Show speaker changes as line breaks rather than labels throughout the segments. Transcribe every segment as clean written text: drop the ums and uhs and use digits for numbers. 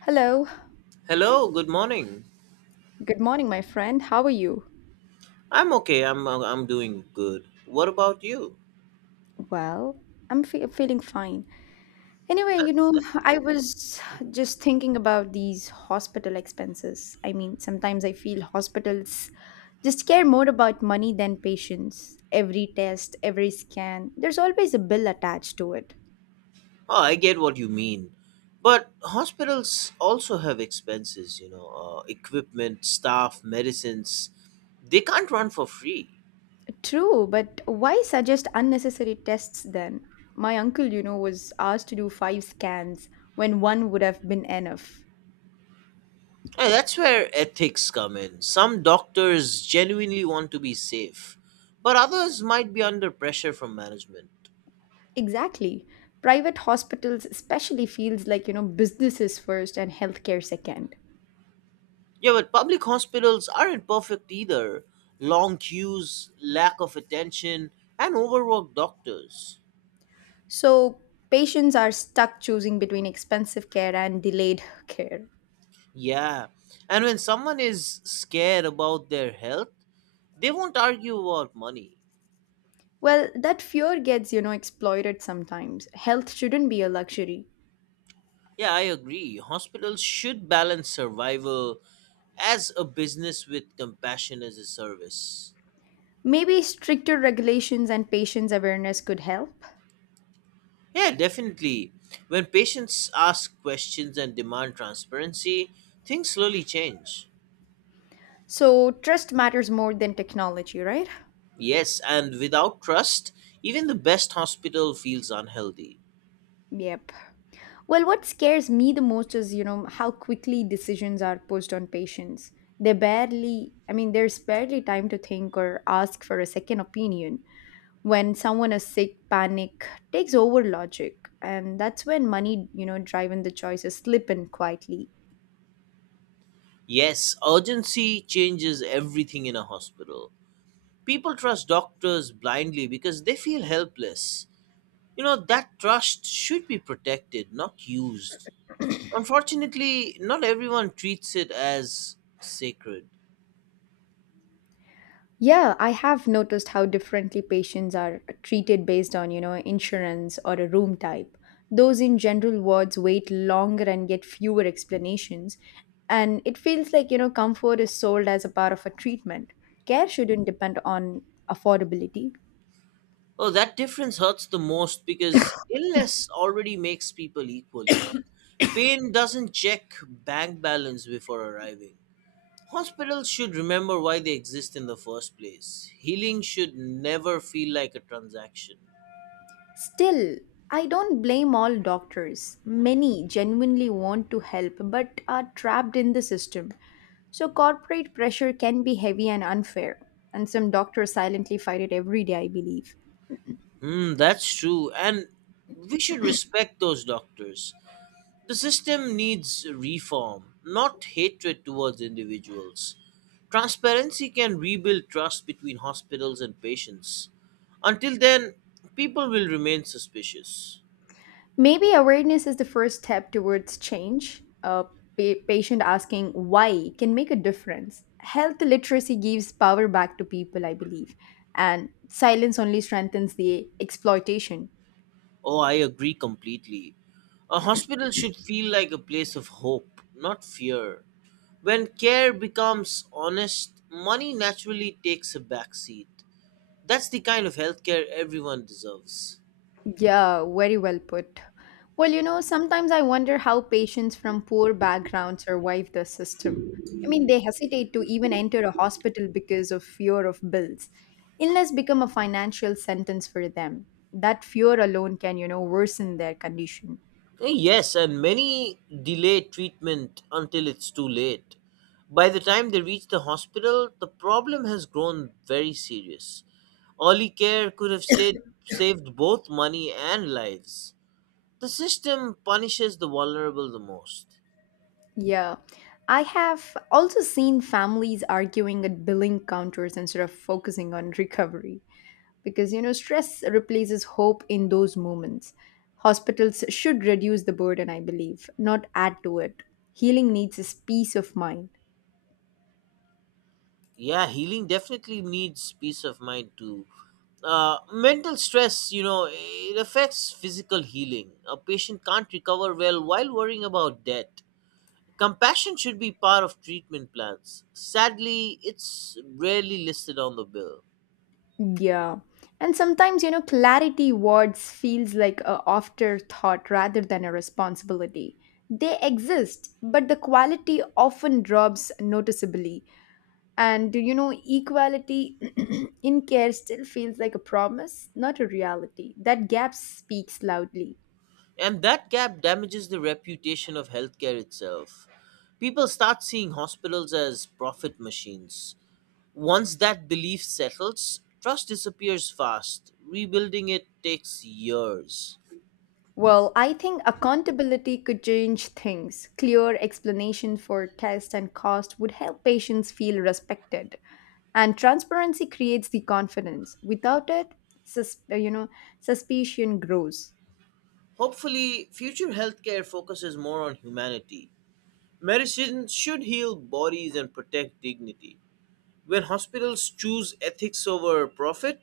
Hello.
Hello, good morning.
Good morning, my friend. How are you?
I'm okay. I'm doing good. What about you?
Well, I'm feeling fine. Anyway, you
That's
know,
that's
I
great.
was just thinking about these hospital expenses. I mean, sometimes I feel hospitals just care more about money than patients. Every test, every scan, there's always a bill attached to it.
Oh, I get what you mean. But hospitals also have expenses, equipment, staff, medicines. They can't run for free.
True, but why suggest unnecessary tests then? My uncle, was asked to do five scans when one would have been enough.
And that's where ethics come in. Some doctors genuinely want to be safe, but others might be under pressure from management.
Exactly. Private hospitals especially feels like, you know, businesses first and healthcare second.
Yeah, but public hospitals aren't perfect either. Long queues, lack of attention, and overworked doctors.
So patients are stuck choosing between expensive care and delayed care.
Yeah, and when someone is scared about their health, they won't argue about money.
Well, that fear gets, you know, exploited sometimes. Health shouldn't be a luxury.
Yeah, I agree. Hospitals should balance survival as a business with compassion as a service.
Maybe stricter regulations and patients' awareness could help.
Yeah, definitely. When patients ask questions and demand transparency, things slowly change.
So trust matters more than technology, right?
Yes, and without trust, even the best hospital feels unhealthy.
Yep. Well, what scares me the most is, you know, how quickly decisions are pushed on patients. They barely, I mean, there's barely time to think or ask for a second opinion. When someone is sick, panic takes over logic. And that's when money, you know, driving the choices slip in quietly.
Yes, urgency changes everything in a hospital. People trust doctors blindly because they feel helpless. You know, that trust should be protected, not used. Unfortunately, not everyone treats it as sacred.
Yeah, I have noticed how differently patients are treated based on, you know, insurance or a room type. Those in general wards wait longer and get fewer explanations, and it feels like, you know, comfort is sold as a part of a treatment. Care shouldn't depend on affordability.
Oh, that difference hurts the most because illness already makes people equal, you know. Pain doesn't check bank balance before arriving. Hospitals should remember why they exist in the first place. Healing should never feel like a transaction.
Still, I don't blame all doctors. Many genuinely want to help but are trapped in the system. So, corporate pressure can be heavy and unfair, and some doctors silently fight it every day, I believe.
Mm, that's true, and we should respect those doctors. The system needs reform, not hatred towards individuals. Transparency can rebuild trust between hospitals and patients. Until then, people will remain suspicious.
Maybe awareness is the first step towards change. A patient asking why can make a difference. Health literacy gives power back to people, I believe, and silence only strengthens the exploitation.
Oh, I agree completely. A hospital should feel like a place of hope, not fear. When care becomes honest, money naturally takes a backseat. That's the kind of healthcare everyone deserves.
Yeah, very well put. Well, you know, sometimes I wonder how patients from poor backgrounds survive the system. I mean, they hesitate to even enter a hospital because of fear of bills. Illness become a financial sentence for them. That fear alone can, you know, worsen their condition.
Yes, and many delay treatment until it's too late. By the time they reach the hospital, the problem has grown very serious. Early care could have stayed, saved both money and lives. The system punishes the vulnerable the most.
Yeah. I have also seen families arguing at billing counters instead of focusing on recovery, because you know stress replaces hope in those moments. Hospitals should reduce the burden, I believe, not add to it. Healing needs is peace of mind.
Yeah, healing definitely needs peace of mind too. Mental stress, you know, it affects physical healing. A patient can't recover well while worrying about debt. Compassion should be part of treatment plans. Sadly, it's rarely listed on the bill.
Yeah, and sometimes, you know, clarity wards feels like a afterthought rather than a responsibility. They exist, but the quality often drops noticeably. And you know, equality in care still feels like a promise, not a reality. That gap speaks loudly.
And that gap damages the reputation of healthcare itself. People start seeing hospitals as profit machines. Once that belief settles, trust disappears fast. Rebuilding it takes years.
Well, I think accountability could change things. Clear explanation for test and cost would help patients feel respected. And transparency creates the confidence. Without it, sus- uh, you know, suspicion grows.
Hopefully, future healthcare focuses more on humanity. Medicine should heal bodies and protect dignity. When hospitals choose ethics over profit,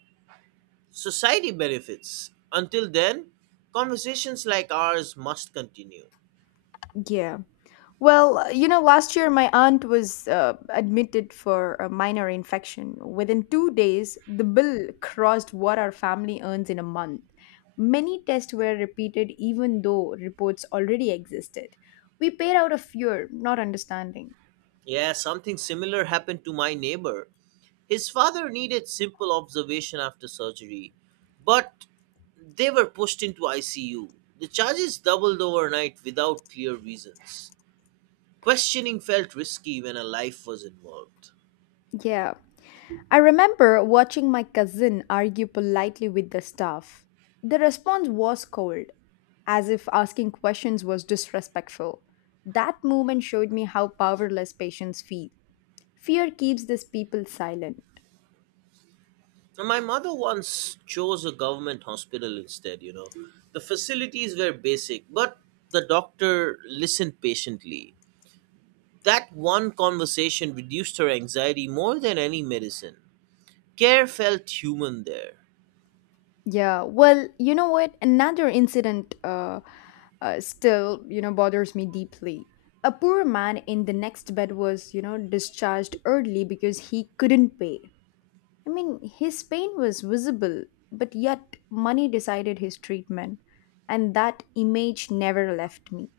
society benefits. Until then, conversations like ours must continue.
Yeah. Well, last year my aunt was admitted for a minor infection. Within two days, the bill crossed what our family earns in a month. Many tests were repeated, even though reports already existed. We paid out of fear, not understanding.
Yeah, something similar happened to my neighbor. His father needed simple observation after surgery, but they were pushed into ICU. The charges doubled overnight without clear reasons. Questioning felt risky when a life was involved.
Yeah. I remember watching my cousin argue politely with the staff. The response was cold, as if asking questions was disrespectful. That moment showed me how powerless patients feel. Fear keeps these people silent.
And my mother once chose a government hospital instead, you know. The facilities were basic, but the doctor listened patiently. That one conversation reduced her anxiety more than any medicine. Care felt human there.
Yeah, well, you know what? Another incident bothers me deeply. A poor man in the next bed was, you know, discharged early because he couldn't pay. I mean, his pain was visible, but yet money decided his treatment, and that image never left me.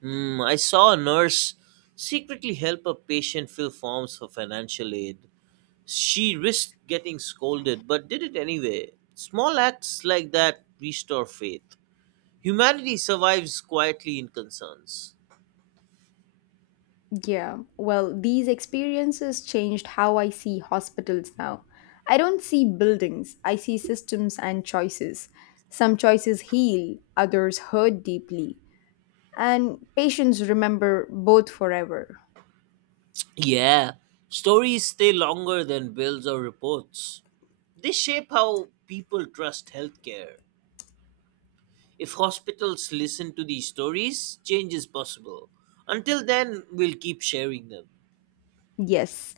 Hmm, I saw a nurse secretly help a patient fill forms for financial aid. She risked getting scolded, but did it anyway. Small acts like that restore faith. Humanity survives quietly in concerns.
Yeah, well, these experiences changed how I see hospitals now. I don't see buildings, I see systems and choices. Some choices heal, others hurt deeply, and patients remember both forever.
Yeah, stories stay longer than bills or reports. They shape how people trust healthcare. If hospitals listen to these stories, change is possible. Until then, we'll keep sharing them.
Yes.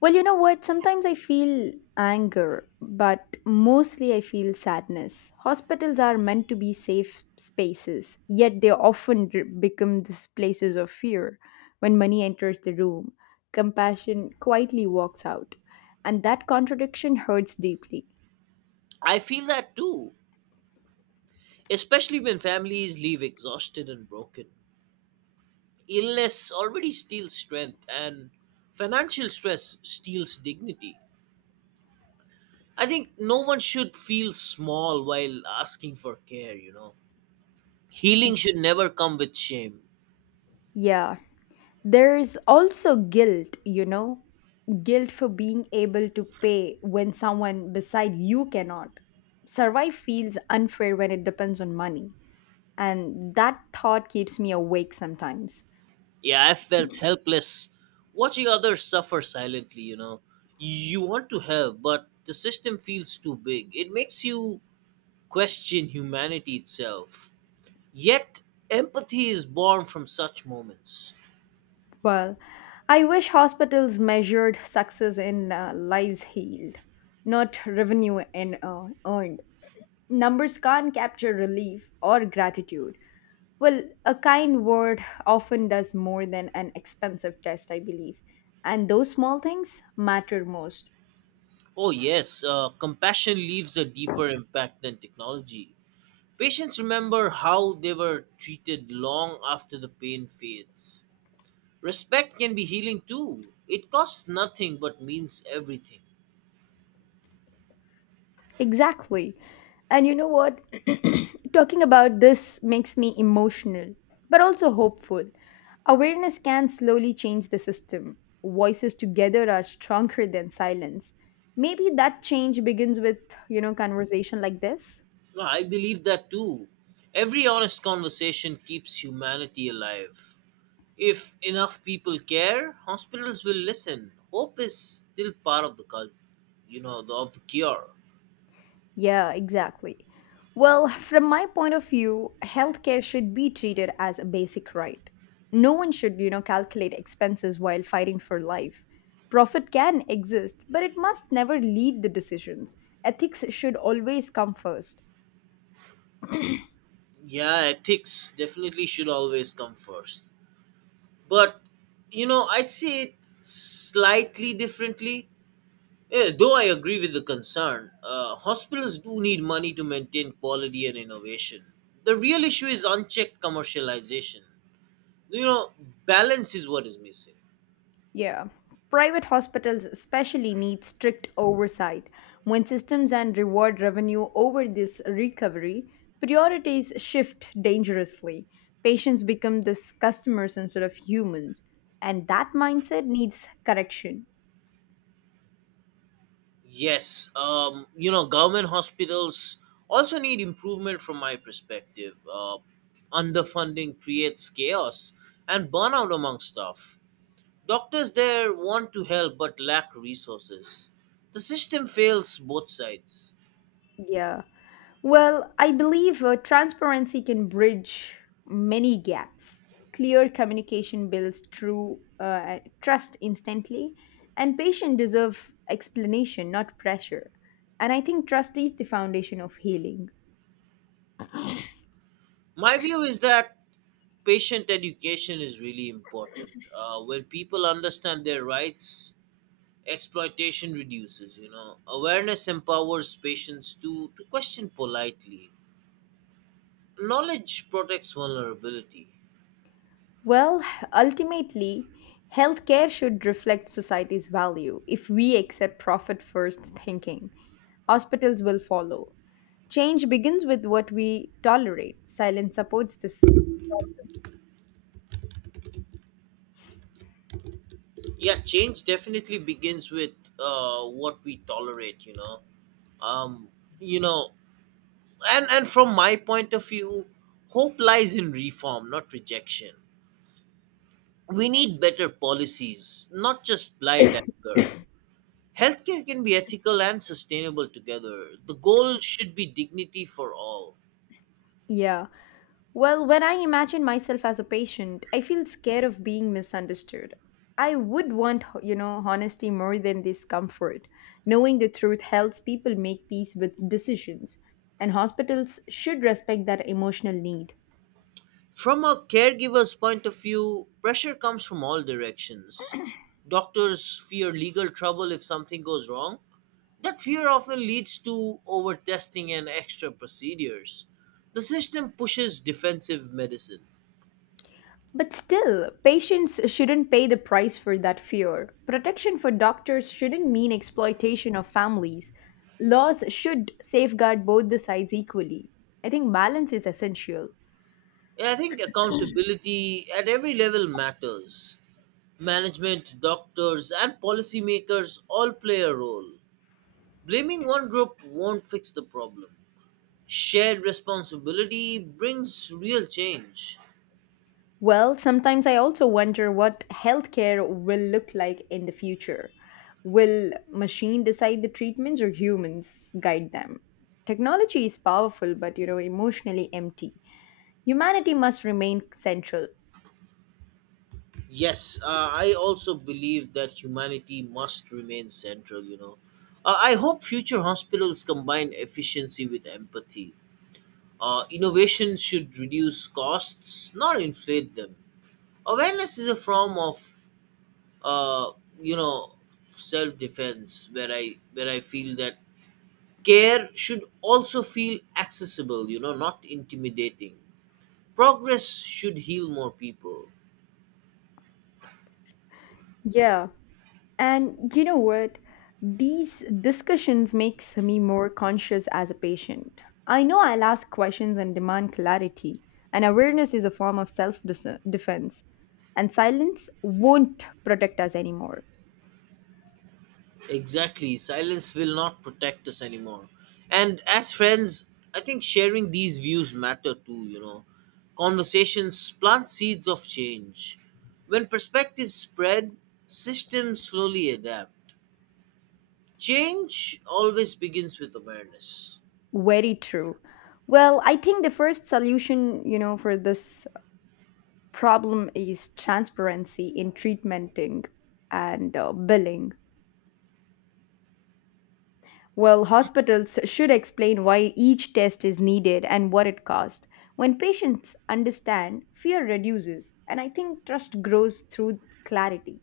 Well, you know what? Sometimes I feel anger, but mostly I feel sadness. Hospitals are meant to be safe spaces, yet they often become these places of fear. When money enters the room, compassion quietly walks out, and that contradiction hurts deeply.
I feel that too, especially when families leave exhausted and broken. Illness already steals strength, and financial stress steals dignity. I think no one should feel small while asking for care, you know. Healing should never come with shame.
Yeah. There's also guilt, you know, guilt for being able to pay when someone beside you cannot. Survive feels unfair when it depends on money, and that thought keeps me awake sometimes.
Yeah, I felt helpless watching others suffer silently, you know. You want to help, but the system feels too big. It makes you question humanity itself. Yet, empathy is born from such moments.
Well, I wish hospitals measured success in lives healed, not revenue in, earned. Numbers can't capture relief or gratitude. Well, a kind word often does more than an expensive test, I believe. And those small things matter most.
Oh, yes, compassion leaves a deeper impact than technology. Patients remember how they were treated long after the pain fades. Respect can be healing too. It costs nothing but means everything.
Exactly. And you know what? Talking about this makes me emotional, but also hopeful. Awareness can slowly change the system. Voices together are stronger than silence. Maybe that change begins with, you know, conversation like this.
No, I believe that too. Every honest conversation keeps humanity alive. If enough people care, hospitals will listen. Hope is still part of the cult, you know, of the cure.
Yeah, exactly. Well, from my point of view, healthcare should be treated as a basic right. No one should, you know, calculate expenses while fighting for life. Profit can exist, but it must never lead the decisions. Ethics should always come first.
Yeah, ethics definitely should always come first. But, you know, I see it slightly differently. Though I agree with the concern, hospitals do need money to maintain quality and innovation. The real issue is unchecked commercialization, you know. Balance is what is missing.
Yeah. Private hospitals especially need strict oversight. When systems and reward revenue over this recovery, priorities shift dangerously. Patients become these customers instead of humans. And that mindset needs correction.
Yes. You know, government hospitals also need improvement from my perspective. Underfunding creates chaos and burnout among staff. Doctors there want to help but lack resources. The system fails both sides.
Yeah. Well, I believe transparency can bridge many gaps. Clear communication builds true trust instantly, and patients deserve explanation, not pressure. And I think trust is the foundation of healing.
My view is that patient education is really important. When people understand their rights, exploitation reduces, you know. Awareness empowers patients to question politely. Knowledge protects vulnerability.
Well, ultimately, healthcare should reflect society's value. If we accept profit first thinking, hospitals will follow. Change begins with what we tolerate. Silence supports this.
Yeah, change definitely begins with what we tolerate, you know. Um, you know, and from my point of view, hope lies in reform, not rejection. We need better policies, not just blind anger. Healthcare can be ethical and sustainable together. The goal should be dignity for all.
Yeah. Well, when I imagine myself as a patient, I feel scared of being misunderstood. I would want, you know, honesty more than discomfort. Knowing the truth helps people make peace with decisions, and hospitals should respect that emotional need.
From a caregiver's point of view, pressure comes from all directions. Doctors fear legal trouble if something goes wrong. That fear often leads to overtesting and extra procedures. The system pushes defensive medicine.
But still, patients shouldn't pay the price for that fear. Protection for doctors shouldn't mean exploitation of families. Laws should safeguard both the sides equally. I think balance is essential.
Yeah, I think accountability at every level matters. Management, doctors, and policymakers all play a role. Blaming one group won't fix the problem. Shared responsibility brings real change.
Well, sometimes I also wonder what healthcare will look like in the future. Will machine decide the treatments or humans guide them? Technology is powerful, but you know, emotionally empty. Humanity must remain central.
Yes, I also believe that humanity must remain central, you know. I hope future hospitals combine efficiency with empathy. Innovation should reduce costs, not inflate them. Awareness is a form of uh, you know self defense, where I feel that care should also feel accessible, you know, not intimidating. Progress should heal more people.
Yeah. And you know what? These discussions makes me more conscious as a patient. I know I'll ask questions and demand clarity, and awareness is a form of self-defense. And silence won't protect us anymore.
Exactly, silence will not protect us anymore. And as friends, I think sharing these views matter too, you know. Conversations plant seeds of change. When perspectives spread, systems slowly adapt. Change always begins with awareness.
Very true. Well, I think the first solution, you know, for this problem is transparency in treatmenting and billing. Well, hospitals should explain why each test is needed and what it costs. When patients understand, fear reduces, and I think trust grows through clarity.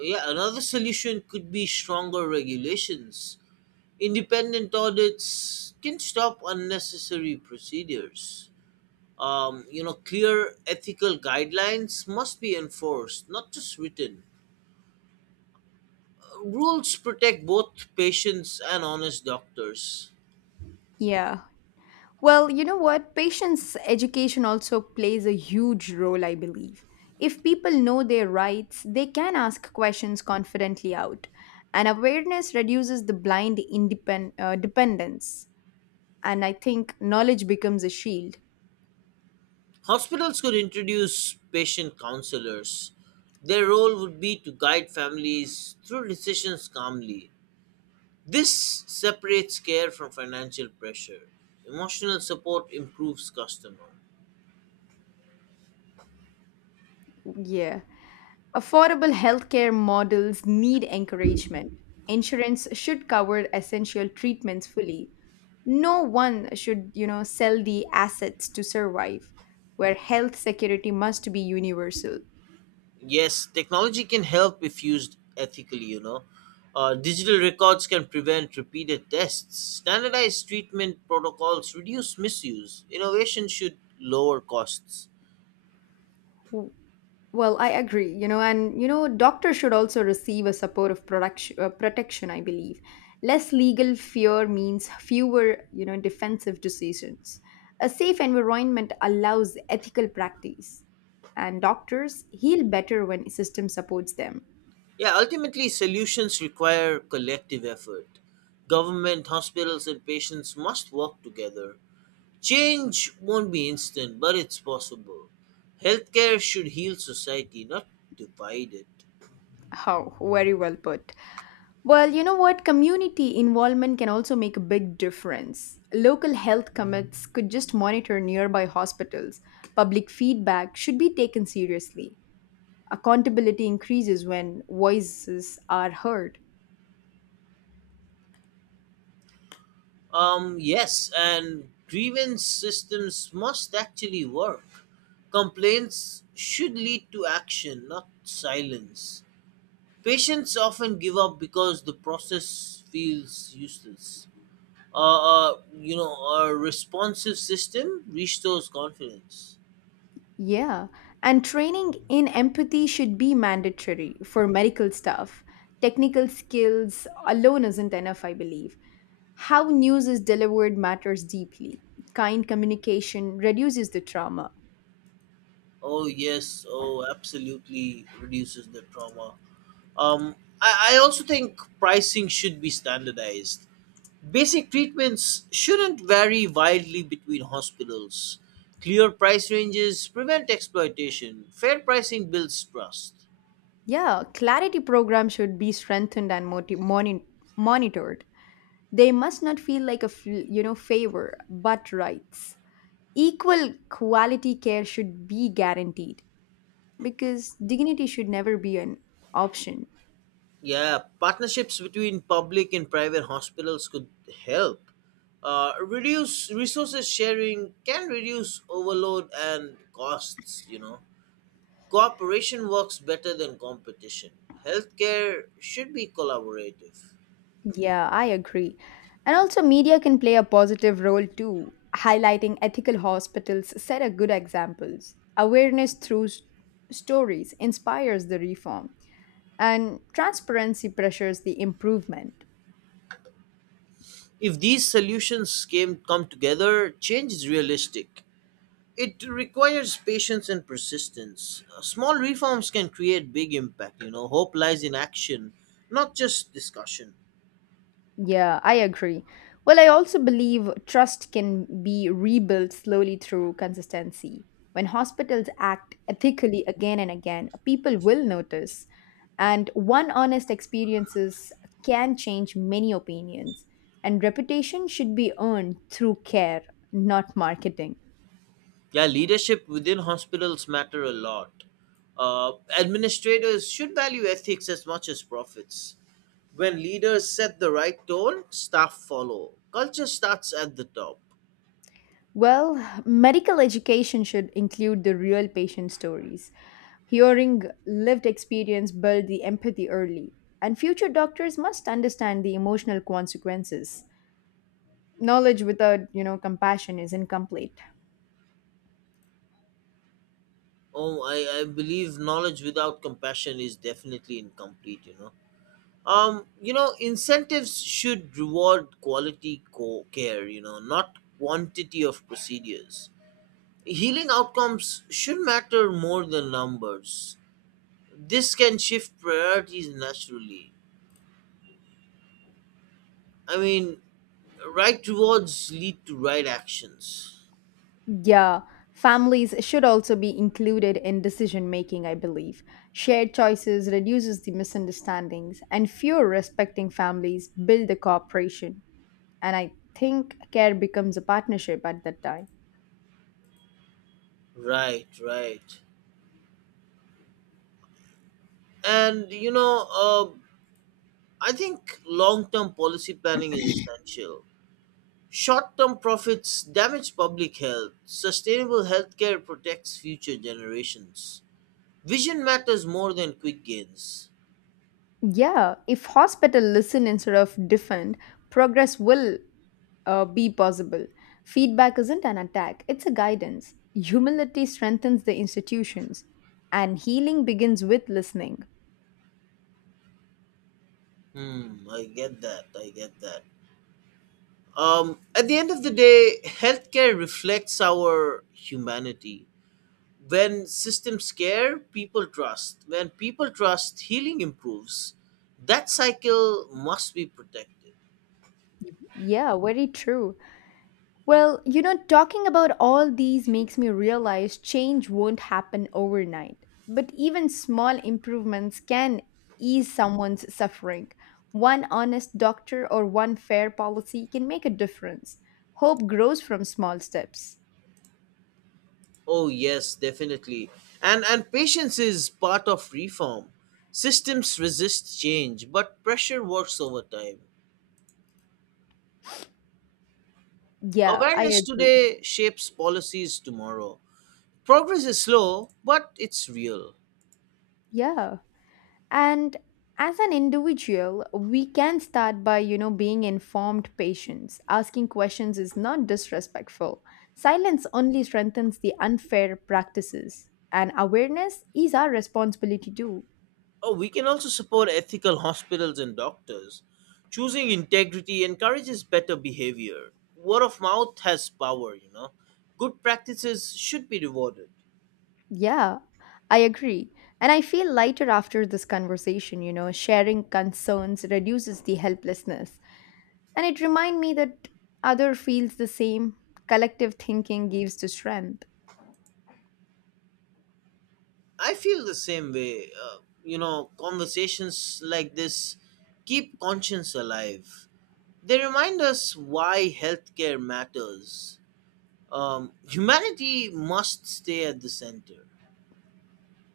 Yeah, another solution could be stronger regulations. Independent audits can stop unnecessary procedures. You know, clear ethical guidelines must be enforced, not just written. Rules protect both patients and honest doctors.
Yeah. Well, you know what? Patients' education also plays a huge role, I believe. If people know their rights, they can ask questions confidently out. And awareness reduces the blind independ- dependence. And I think knowledge becomes a shield.
Hospitals could introduce patient counselors. Their role would be to guide families through decisions calmly. This separates care from financial pressure. Emotional support improves customer.
Yeah. Affordable healthcare models need encouragement. Insurance should cover essential treatments fully. No one should, you know, sell the assets to survive, where health security must be universal.
Yes, technology can help if used ethically, you know. Digital records can prevent repeated tests. Standardized treatment protocols reduce misuse. Innovation should lower costs.
Well, I agree, you know, and you know, doctors should also receive a supportive protection, I believe. Less legal fear means fewer, you know, defensive decisions. A safe environment allows ethical practice, and doctors heal better when system supports them.
Yeah, ultimately, solutions require collective effort. Government, hospitals, and patients must work together. Change won't be instant, but it's possible. Healthcare should heal society, not divide it.
How very well put. Well, you know what? Community involvement can also make a big difference. Local health commits could just monitor nearby hospitals. Public feedback should be taken seriously. Accountability increases when voices are heard.
Yes, and grievance systems must actually work. Complaints should lead to action, not silence. Patients often give up because the process feels useless. You know, a responsive system restores confidence.
Yeah, and training in empathy should be mandatory for medical staff. Technical skills alone isn't enough, I believe. How news is delivered matters deeply. Kind communication reduces the trauma.
Oh, yes, oh, absolutely reduces the trauma. Um, I also think pricing should be standardized. Basic treatments shouldn't vary widely between hospitals. Clear price ranges prevent exploitation. Fair pricing builds trust.
Yeah, clarity program should be strengthened and monitored. They must not feel like a you know, favor, but rights. Equal quality care should be guaranteed, because dignity should never be an option.
Yeah, partnerships between public and private hospitals could help. Reduce resources sharing can reduce overload and costs, you know. Cooperation works better than competition. Healthcare should be collaborative.
Yeah, I agree. And also, media can play a positive role too. Highlighting ethical hospitals set a good examples. Awareness through stories inspires the reform, and transparency pressures the improvement.
If these solutions came come together, change is realistic. It requires patience and persistence. Small reforms can create big impact, you know. Hope lies in action, not just discussion.
Yeah, I agree. Well, I also believe trust can be rebuilt slowly through consistency. When hospitals act ethically again and again, people will notice. And one honest experiences can change many opinions. And reputation should be earned through care, not marketing.
Yeah, leadership within hospitals matter a lot. Uh, administrators should value ethics as much as profits. When leaders set the right tone, staff follow. Culture starts at the top.
Well, medical education should include the real patient stories. Hearing lived experience build the empathy early, and future doctors must understand the emotional consequences. Knowledge without, you know, compassion is incomplete.
Oh, I believe knowledge without compassion is definitely incomplete, you know. You know, incentives should reward quality care, you know, not quantity of procedures. Healing outcomes should matter more than numbers. This can shift priorities naturally. I mean, right rewards lead to right actions.
Yeah, families should also be included in decision making, I believe. Shared choices reduces the misunderstandings, and fewer respecting families build the cooperation. And I think care becomes a partnership at that time.
Right, right. And, you know, I think long term policy planning is essential. Short term profits damage public health. Sustainable healthcare protects future generations. Vision matters more than quick gains.
Yeah, if hospital listen instead of defend, progress will be possible. Feedback isn't an attack, it's a guidance. Humility strengthens the institutions, and healing begins with listening.
Hmm, I get that. I get that. At the end of the day, healthcare reflects our humanity. When systems care, people trust. When people trust, healing improves. That cycle must be protected.
Yeah, very true. Well, you know, talking about all these makes me realize change won't happen overnight, but even small improvements can ease someone's suffering. One honest doctor or one fair policy can make a difference. Hope grows from small steps.
Oh yes, definitely. And patience is part of reform. Systems resist change, but pressure works over time.
Yeah, I
Awareness
agree.
today shapes policies tomorrow. Progress is slow, but it's real.
Yeah, and as an individual we can start by, you know, being informed. Patients asking questions is not disrespectful. Silence only strengthens the unfair practices, and awareness is our responsibility too.
Oh, we can also support ethical hospitals and doctors. Choosing integrity encourages better behavior. Word of mouth has power, you know. Good practices should be rewarded.
Yeah, I agree. And I feel lighter after this conversation, you know. Sharing concerns reduces the helplessness. And it reminds me that other feels the same. Collective thinking gives the strength.
I feel the same way. You know, conversations like this keep conscience alive. They remind us why healthcare matters. Humanity must stay at the center.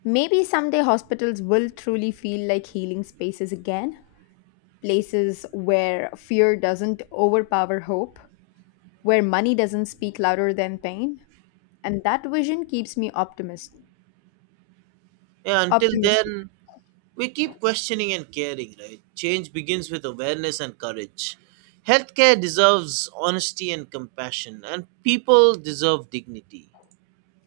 Maybe someday hospitals will truly feel like healing spaces again, places where fear doesn't overpower hope, where money doesn't speak louder than pain, and that vision keeps me optimist.
Yeah, until
Optimistic.
then, we keep questioning and caring, right? Change begins with awareness and courage. Healthcare deserves honesty and compassion, and people deserve dignity.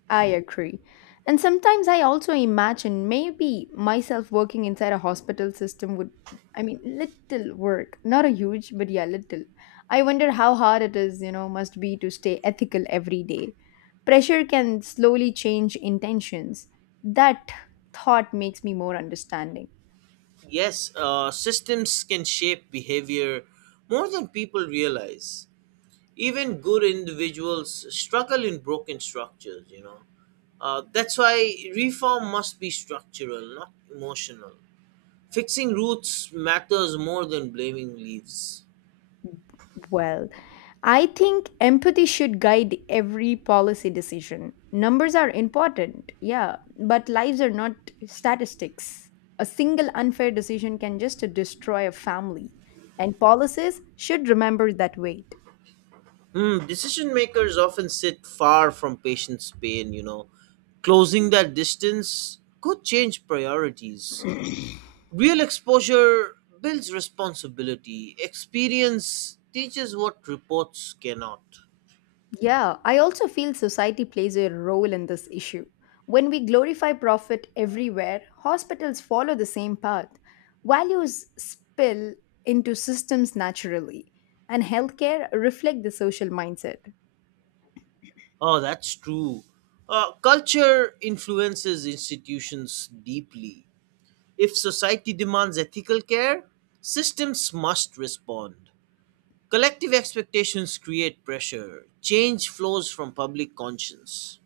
I agree. And sometimes I also imagine maybe myself working inside a hospital system would, I mean, little work, not a huge, but yeah, little. I wonder how hard it is, you know, must be to stay ethical every day. Pressure can slowly change intentions. That thought makes me more understanding.
Yes, systems can shape behavior more than people realize. Even good individuals struggle in broken structures, you know. That's why reform must be structural, not emotional. Fixing roots matters more than blaming leaves.
Well, I think empathy should guide every policy decision. Numbers are important, yeah, but lives are not statistics. A single unfair decision can just destroy a family, and policies should remember that weight.
Hmm, decision makers often sit far from patients pain, you know. Closing that distance could change priorities. Real exposure builds responsibility. Experience teaches what reports cannot.
Yeah, I also feel society plays a role in this issue. When we glorify profit everywhere, hospitals follow the same path. Values spill into systems naturally, and healthcare reflect the social mindset.
Oh, that's true. Culture influences institutions deeply. If society demands ethical care, systems must respond. Collective expectations create pressure. Change flows from public conscience.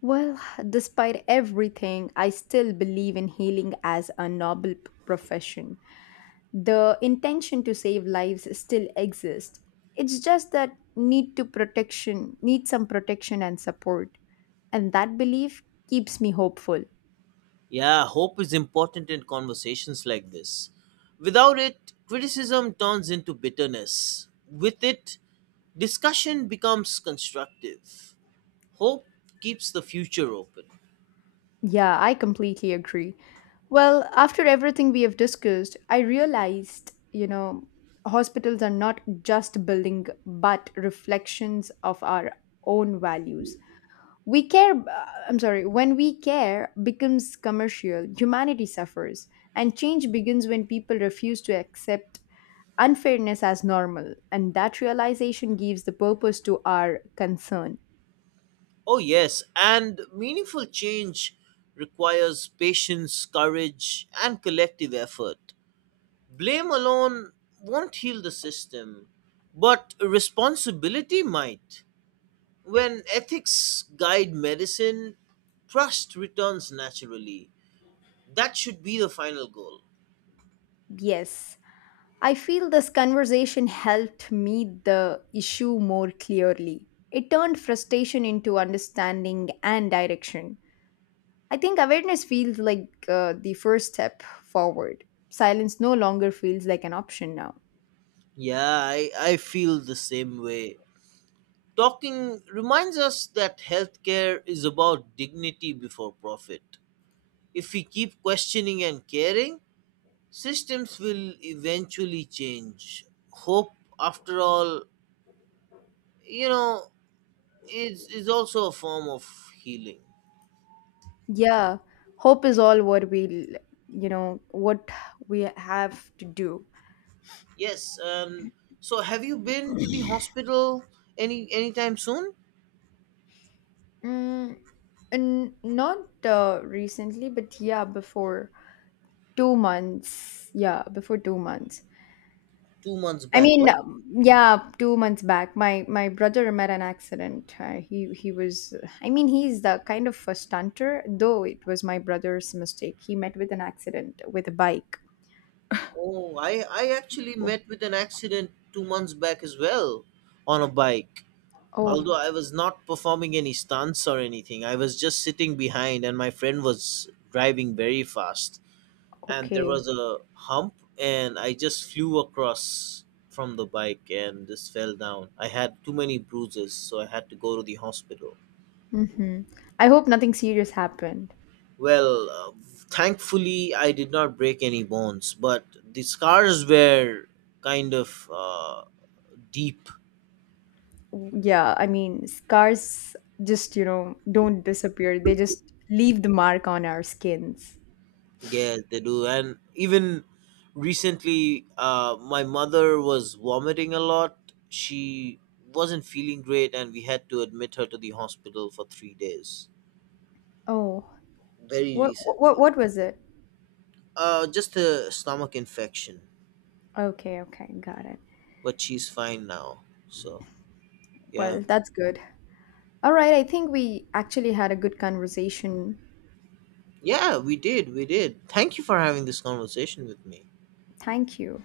Well, despite everything, I still believe in healing as a noble profession. The intention to save lives still exists. It's just that need to protection, need some protection and support. And that belief keeps me hopeful.
Yeah, hope is important in conversations like this. Without it, criticism turns into bitterness. With it, discussion becomes constructive. Hope keeps the future open.
Yeah, I completely agree. Well, after everything we have discussed, I realized, you know, hospitals are not just building but reflections of our own values. We care I'm sorry When we care becomes commercial, humanity suffers, and change begins when people refuse to accept unfairness as normal, and that realization gives the purpose to our concern.
Oh, yes, and meaningful change requires patience, courage, and collective effort. Blame alone won't heal the system, but responsibility might. When ethics guide medicine, trust returns naturally. That should be the final goal.
Yes, I feel this conversation helped me the issue more clearly. It turned frustration into understanding and direction. I think awareness feels like the first step forward. Silence no longer feels like an option now.
Yeah, I feel the same way. Talking reminds us that healthcare is about dignity before profit. If we keep questioning and caring, systems will eventually change. Hope, after all, you know, is also a form of healing.
Yeah, hope is all what we, l- what we have to do.
Yes, and so have you been to the hospital anytime soon?
Mm, and not recently, but yeah, before two months. Yeah, before two months.
2 months
I
back,
mean,
what?
yeah, two months back, my brother met an accident. He was, I mean, he's the kind of a stunter, though it was my brother's mistake. He met with an accident with a bike.
Oh, I actually
Oh,
met with an accident 2 months back as well on a bike. Although
oh,
I was not performing any stunts or anything, I was just sitting behind, and my friend was driving very fast. And there
okay.
was a hump, and I just flew across from the bike and just fell down. I had too many bruises, so I had to go to the hospital.
Mm-hmm. I hope nothing serious happened.
Well, thankfully I did not break any bones, but the scars were kind of deep.
Yeah, I mean, scars just, you know, don't disappear. They just leave the mark on our skins.
Yeah, they do. And even recently, my mother was vomiting a lot. She wasn't feeling great, and we had to admit her to the hospital for 3 days
Oh,
very recently.
what was it?
Just a stomach infection,
Okay, okay, got it.
but she's fine now. So yeah,
Well, that's good. All right, I think we actually had a good conversation.
yeah, we did, we did. Thank you for having this conversation with me.
Thank you.